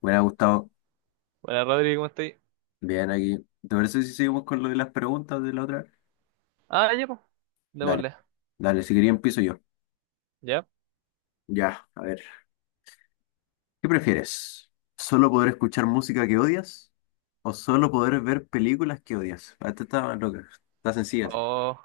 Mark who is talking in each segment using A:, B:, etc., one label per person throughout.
A: Buena, Gustavo.
B: Hola Rodri, ¿cómo estáis?
A: Bien aquí. ¿Te parece si seguimos con lo de las preguntas de la otra vez?
B: Ah, ya, pues.
A: Dale,
B: Démosle.
A: dale, si quería empiezo yo.
B: Ya.
A: Ya, a ver. ¿Qué prefieres? ¿Solo poder escuchar música que odias o solo poder ver películas que odias? Ah, esta está loca, está sencilla, sí.
B: Oh.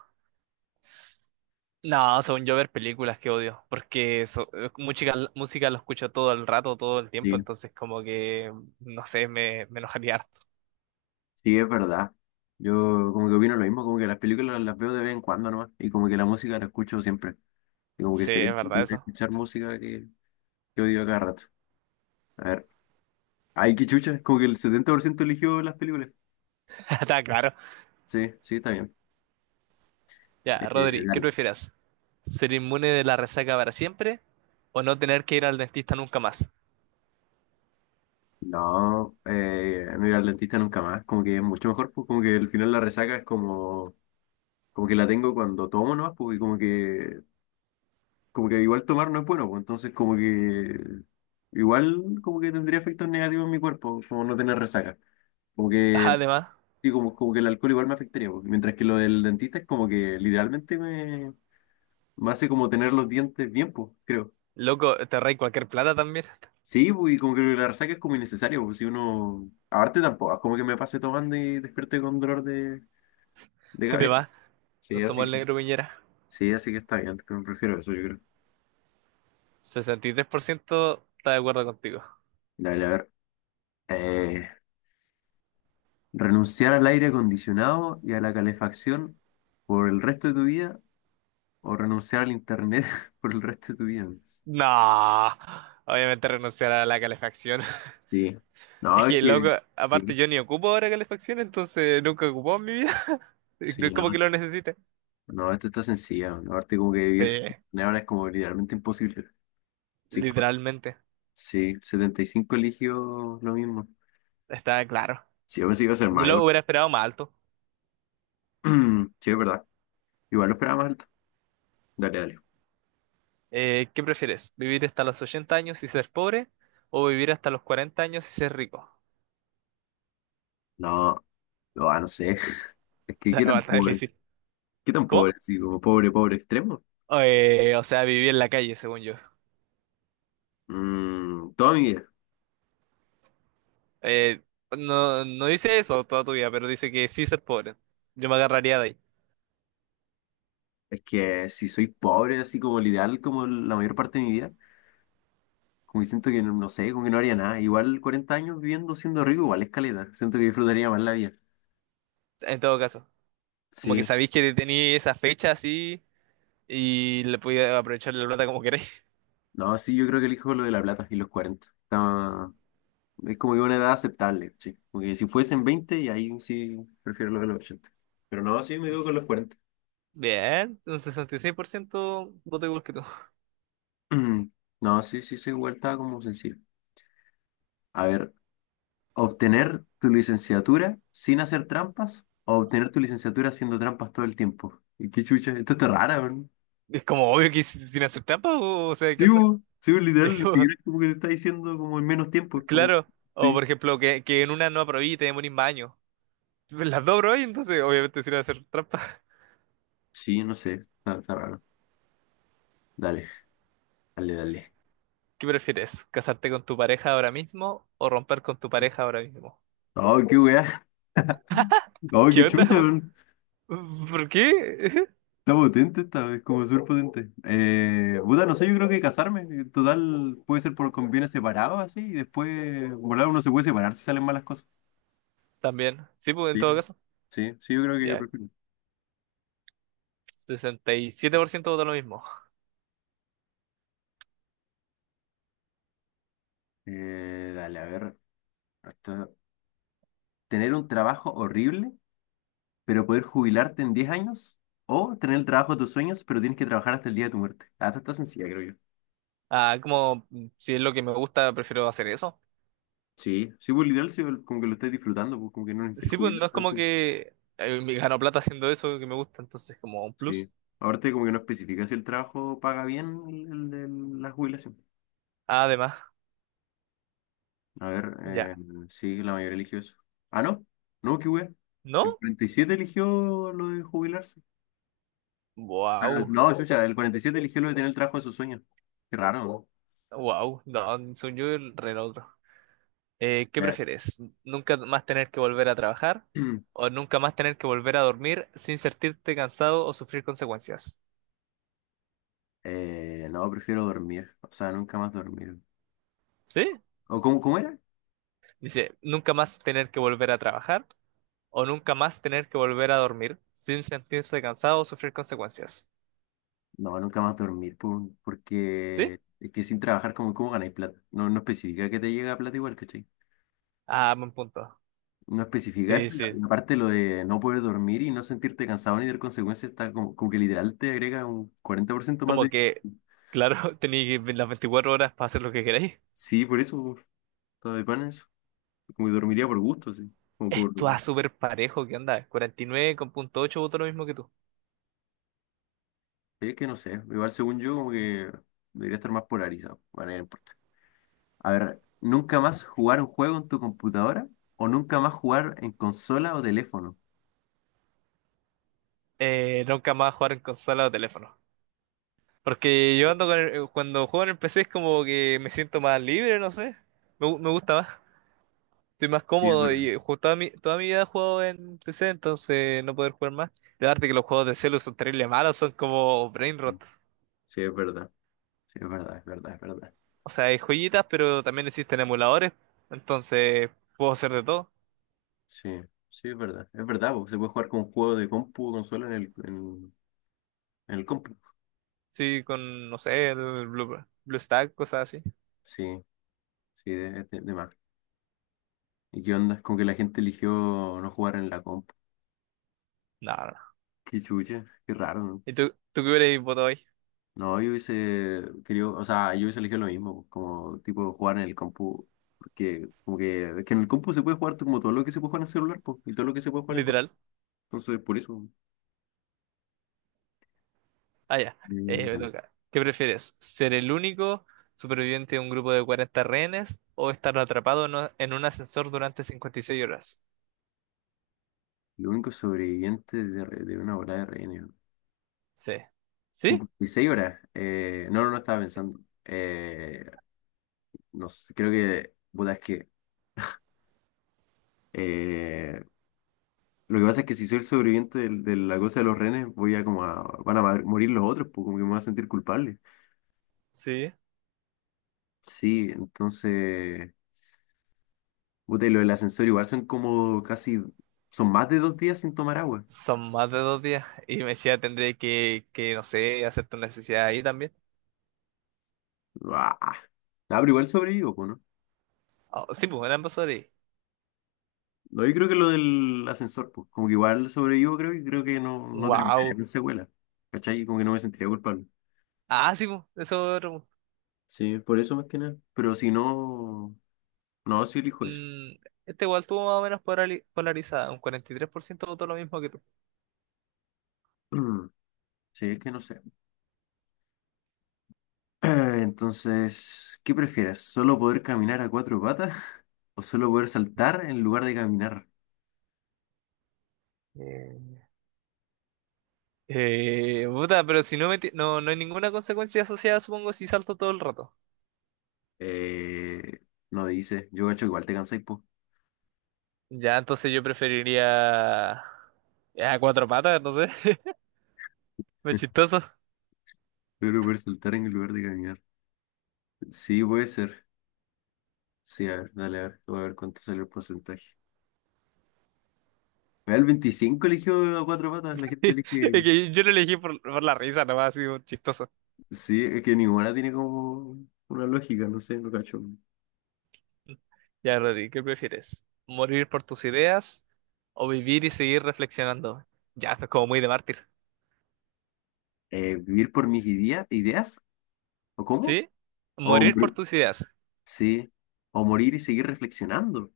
B: No, según yo ver películas que odio, porque música lo escucho todo el rato, todo el
A: Sí,
B: tiempo, entonces como que, no sé, me enojaría harto.
A: sí, es verdad. Yo como que opino lo mismo, como que las películas las veo de vez en cuando nomás y como que la música la escucho siempre. Y como que
B: Sí,
A: sería
B: es verdad
A: mejor
B: eso.
A: escuchar música que odio a cada rato. A ver, ay, qué chucha, es como que el 70% eligió las películas.
B: Está claro.
A: Sí, sí, está bien.
B: Ya,
A: Eh,
B: Rodri, ¿qué
A: Dale.
B: prefieras? ¿Ser inmune de la resaca para siempre o no tener que ir al dentista nunca más?
A: No, no ir al dentista nunca más, como que es mucho mejor, pues como que al final la resaca es como, como que la tengo cuando tomo nomás, pues y como que igual tomar no es bueno, pues entonces como que igual como que tendría efectos negativos en mi cuerpo, como no tener resaca. Como que,
B: Además,
A: sí, como, como que el alcohol igual me afectaría, pues, mientras que lo del dentista es como que literalmente me, me hace como tener los dientes bien, pues, creo.
B: loco, te reí cualquier plata también.
A: Sí, pues, y como que la resaca es como innecesaria, porque si uno. Aparte tampoco, es como que me pase tomando y despierte con dolor de cabeza.
B: Además, no
A: Sí,
B: somos
A: así
B: el
A: que,
B: negro Piñera.
A: sí, así que está bien, pero prefiero eso, yo creo.
B: 63% está de acuerdo contigo.
A: Dale, a ver. Eh, ¿Renunciar al aire acondicionado y a la calefacción por el resto de tu vida o renunciar al internet por el resto de tu vida?
B: No, obviamente renunciar a la calefacción.
A: Sí. No,
B: Es
A: es
B: que, loco,
A: que.
B: aparte
A: Sí,
B: yo ni ocupo ahora calefacción, entonces nunca ocupó en mi vida.
A: sí,
B: No es
A: no.
B: como que lo necesite.
A: No, esto está sencilla. Aparte, como que
B: Sí,
A: vivir sin internet ahora es como literalmente imposible. Sí.
B: literalmente,
A: Sí, 75% eligió lo mismo.
B: está claro.
A: Sí, yo pensé que iba a ser
B: Yo
A: más
B: lo
A: igual.
B: hubiera esperado más alto.
A: Sí, es verdad. Igual lo esperaba más alto. Dale, dale.
B: ¿Qué prefieres? ¿Vivir hasta los 80 años y ser pobre? ¿O vivir hasta los 40 años y ser rico?
A: No, no, ah, no sé. Es que qué
B: Está,
A: tan
B: está
A: pobre.
B: difícil.
A: Qué tan pobre,
B: ¿Cómo?
A: así como pobre, pobre extremo.
B: O sea, vivir en la calle, según yo.
A: Mm, toda mi vida.
B: Eh, no, no dice eso toda tu vida, pero dice que sí ser pobre. Yo me agarraría de ahí,
A: Es que si soy pobre, así como el ideal, como la mayor parte de mi vida, como que siento que no, no sé, como que no haría nada. Igual 40 años viviendo siendo rico, igual es caleta. Siento que disfrutaría más la vida.
B: en todo caso. Como que
A: Sí,
B: sabéis que tenéis esa fecha así y le podéis aprovechar la plata como queréis.
A: no, sí, yo creo que elijo lo de la plata y los 40. Está, es como que una edad aceptable, sí. Porque si fuesen 20 y ahí sí prefiero lo de los 80. Pero no, sí me quedo con los
B: Entonces,
A: cuarenta.
B: bien, un 66% voto igual que tú.
A: No, sí, sí, sí, igual estaba como sencillo. A ver, obtener tu licenciatura sin hacer trampas o obtener tu licenciatura haciendo trampas todo el tiempo. Y qué chucha, esto está rara, weón.
B: Es como obvio que tiene que hacer trampa o sea, ¿qué onda?
A: Sí, bo, literal,
B: Es
A: ni
B: como,
A: siquiera es como que te está diciendo como en menos tiempo, es como,
B: claro. O
A: sí.
B: por ejemplo, que en una no aprobé y te demorís más años. Pues las dos aprobé, entonces obviamente sirve hacer trampa.
A: Sí, no sé, está, está raro. Dale, dale.
B: ¿Qué prefieres? ¿Casarte con tu pareja ahora mismo o romper con tu pareja ahora mismo?
A: Ay, qué weá. Ay,
B: ¿Qué
A: qué
B: onda?
A: chucha, weón.
B: ¿Por qué?
A: Está potente esta vez, como súper potente. Puta, no sé, yo creo que casarme, total, puede ser por convienes separados así, y después, volar uno se puede separar si salen malas cosas.
B: También. Sí, pues en
A: Sí,
B: todo caso.
A: sí, sí, yo creo que yo
B: Ya,
A: prefiero.
B: 67% votó lo mismo.
A: Dale, a ver, hasta- tener un trabajo horrible, pero poder jubilarte en 10 años, o tener el trabajo de tus sueños, pero tienes que trabajar hasta el día de tu muerte. Hasta está sencilla, creo yo.
B: Ah, como mm, si es lo que me gusta, prefiero hacer eso.
A: Sí, sí, pues literal, sí, como que lo estás disfrutando, pues como que no necesitas
B: Sí, pues
A: jubilar
B: no es como
A: tampoco.
B: que me gano plata haciendo eso que me gusta, entonces como un
A: Sí.
B: plus.
A: Aparte, como que no especifica si el trabajo paga bien el de la jubilación.
B: Además,
A: A ver,
B: ya.
A: sí, la mayoría eligió eso. Ah, no, no, qué wea. El
B: ¿No?
A: 47 eligió lo de jubilarse. Ah,
B: Wow.
A: no, chucha, el 47 eligió lo de tener el trabajo de sus sueños. Qué raro,
B: Wow. No, soy yo el re otro. ¿Qué
A: ¿no?
B: prefieres? ¿Nunca más tener que volver a trabajar? ¿O nunca más tener que volver a dormir sin sentirte cansado o sufrir consecuencias?
A: No, prefiero dormir. O sea, nunca más dormir.
B: ¿Sí?
A: ¿O cómo, cómo era?
B: Dice, nunca más tener que volver a trabajar o nunca más tener que volver a dormir sin sentirse cansado o sufrir consecuencias.
A: No, nunca más dormir, po,
B: ¿Sí?
A: porque es que sin trabajar, ¿cómo cómo ganáis plata? No, no especifica que te llega plata igual,
B: Ah, buen punto.
A: no especifica eso,
B: Sí, sí.
A: y aparte lo de no poder dormir y no sentirte cansado ni tener consecuencias, está como, como que literal te agrega un 40% más
B: Como
A: de...
B: que, claro, tenéis las 24 horas para hacer lo que queráis.
A: Sí, por eso, todo de pan eso. Como que dormiría por gusto, sí. Como por...
B: Esto es súper parejo, ¿qué onda? 49,8 voto lo mismo que tú.
A: Es que no sé, igual según yo como que debería estar más polarizado. Bueno, ya no importa. A ver, ¿nunca más jugar un juego en tu computadora o nunca más jugar en consola o teléfono?
B: Nunca más jugar en consola o teléfono. Porque yo ando con cuando juego en el PC es como que me siento más libre, no sé. Me gusta más. Estoy más
A: Sí, es
B: cómodo
A: verdad.
B: y toda mi vida he jugado en PC, entonces no poder jugar más. La verdad que los juegos de celu son terrible malos, son como brain rot.
A: Sí, es verdad. Sí, es verdad, es verdad, es verdad.
B: O sea, hay joyitas, pero también existen emuladores, entonces puedo hacer de todo.
A: Sí, sí, es verdad. Es verdad, porque se puede jugar con juegos de compu, consola en el compu.
B: Sí, con, no sé, el Blue, BlueStack, cosas así.
A: Sí, sí, de más. ¿Y qué onda? Es como que la gente eligió no jugar en la compu.
B: No, no, no.
A: Qué chucha, qué raro, ¿no?
B: ¿Y tú qué hubieras votado hoy?
A: No, yo hubiese querido, o sea, yo hubiese elegido lo mismo, como tipo jugar en el compu. Porque como que, es que en el compu se puede como todo lo que se puede jugar en celular, pues, y todo lo que se puede jugar en consola.
B: Literal.
A: Entonces, por eso.
B: Ah, ya. Me
A: Mm.
B: toca. ¿Qué prefieres? ¿Ser el único superviviente de un grupo de 40 rehenes o estar atrapado en un ascensor durante 56 horas?
A: Lo único sobreviviente de, de una hora de reino.
B: Sí. ¿Sí?
A: 56 horas. No, no, no estaba pensando. Eh, no sé, creo que, puta, es que eh, lo que pasa es que si soy el sobreviviente de, la cosa de los renes, voy a como a, van a morir los otros, pues como que me voy a sentir culpable.
B: Sí,
A: Sí, entonces, puta, y lo del ascensor igual son como casi, son más de 2 días sin tomar agua.
B: son más de dos días. Y me decía, tendré que, no sé, hacer tu necesidad ahí también.
A: Ah, nah, pero igual sobrevivo, pues, ¿no?
B: Ah, sí, pues, eran ambos horas.
A: No, yo creo que lo del ascensor, pues, como que igual sobrevivo, creo, y creo que no, no terminaría
B: Wow.
A: con secuela. ¿Cachai? Como que no me sentiría culpable.
B: Ah, sí, pues, eso otro, pues.
A: Sí, por eso más que nada. Pero si no, no, sí elijo eso.
B: Mm, este igual tuvo más o menos polarizada. Un 43% votó lo mismo que tú.
A: Mm, sí, es que no sé. Entonces, ¿qué prefieres? ¿Solo poder caminar a cuatro patas o solo poder saltar en lugar de caminar?
B: Mm. Puta, pero si no, no, no hay ninguna consecuencia asociada, supongo, si salto todo el rato.
A: Eh, no dice, yo gacho igual te cansáis, po.
B: Ya, entonces yo preferiría a cuatro patas, no sé. Me chistoso.
A: Solo poder saltar en lugar de caminar. Sí, puede ser. Sí, a ver, dale, a ver, voy a ver cuánto sale el porcentaje. Vea, el 25 eligió a cuatro patas, la gente
B: Es
A: elige.
B: que yo lo elegí por la risa, nomás, así, un chistoso.
A: Sí, es que ninguna tiene como una lógica, no sé, no cacho.
B: Ya, Rodri, ¿qué prefieres? ¿Morir por tus ideas o vivir y seguir reflexionando? Ya, esto es como muy de mártir.
A: Vivir por mis ideas, ¿o cómo?
B: ¿Sí?
A: O,
B: ¿Morir por
A: mor-
B: tus ideas
A: sí, o morir y seguir reflexionando.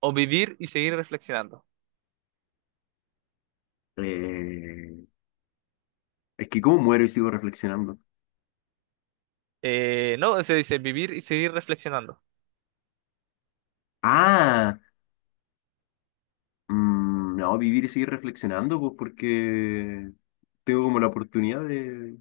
B: o vivir y seguir reflexionando?
A: Eh, es que ¿cómo muero y sigo reflexionando?
B: No, se dice vivir y seguir reflexionando.
A: Ah, mm, no, vivir y seguir reflexionando, pues porque tengo como la oportunidad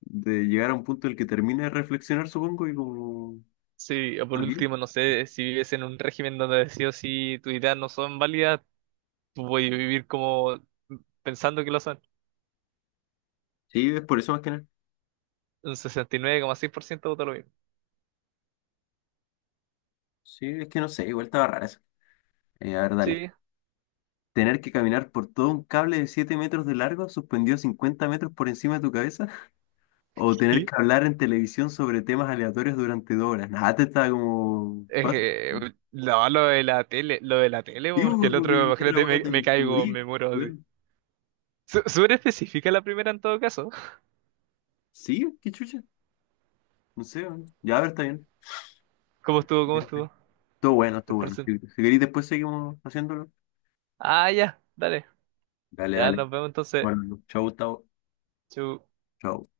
A: de llegar a un punto en el que termine de reflexionar, supongo, y como
B: Sí, o por
A: estar bien.
B: último, no sé, si vives en un régimen donde sí o sí tus ideas no son válidas, tú puedes vivir como pensando que lo son.
A: Sí, es por eso más que nada.
B: Un 69,6% vota lo mismo.
A: Sí, es que no sé, igual estaba rara eso. A ver, dale. Tener que caminar por todo un cable de 7 metros de largo suspendido 50 metros por encima de tu cabeza. O tener
B: Sí.
A: que hablar en televisión sobre temas aleatorios durante 2 horas. Nada, te está como fácil.
B: Eh, no, lo de la tele, lo de la tele,
A: Digo
B: porque
A: porque
B: el otro,
A: la otra
B: imagínate,
A: wea te,
B: me
A: te
B: caigo,
A: morí.
B: me muero así.
A: Weón.
B: Súper específica la primera en todo caso.
A: Sí, qué chucha. No sé, weón. Ya, a ver, está bien.
B: ¿Cómo estuvo? ¿Cómo estuvo?
A: Todo bueno,
B: El
A: todo bueno.
B: porcentaje.
A: Si, si queréis, después seguimos haciéndolo.
B: Ah, ya, dale.
A: Dale,
B: Ya
A: dale.
B: nos vemos entonces.
A: Bueno, chao, Gustavo.
B: Chau.
A: Chao.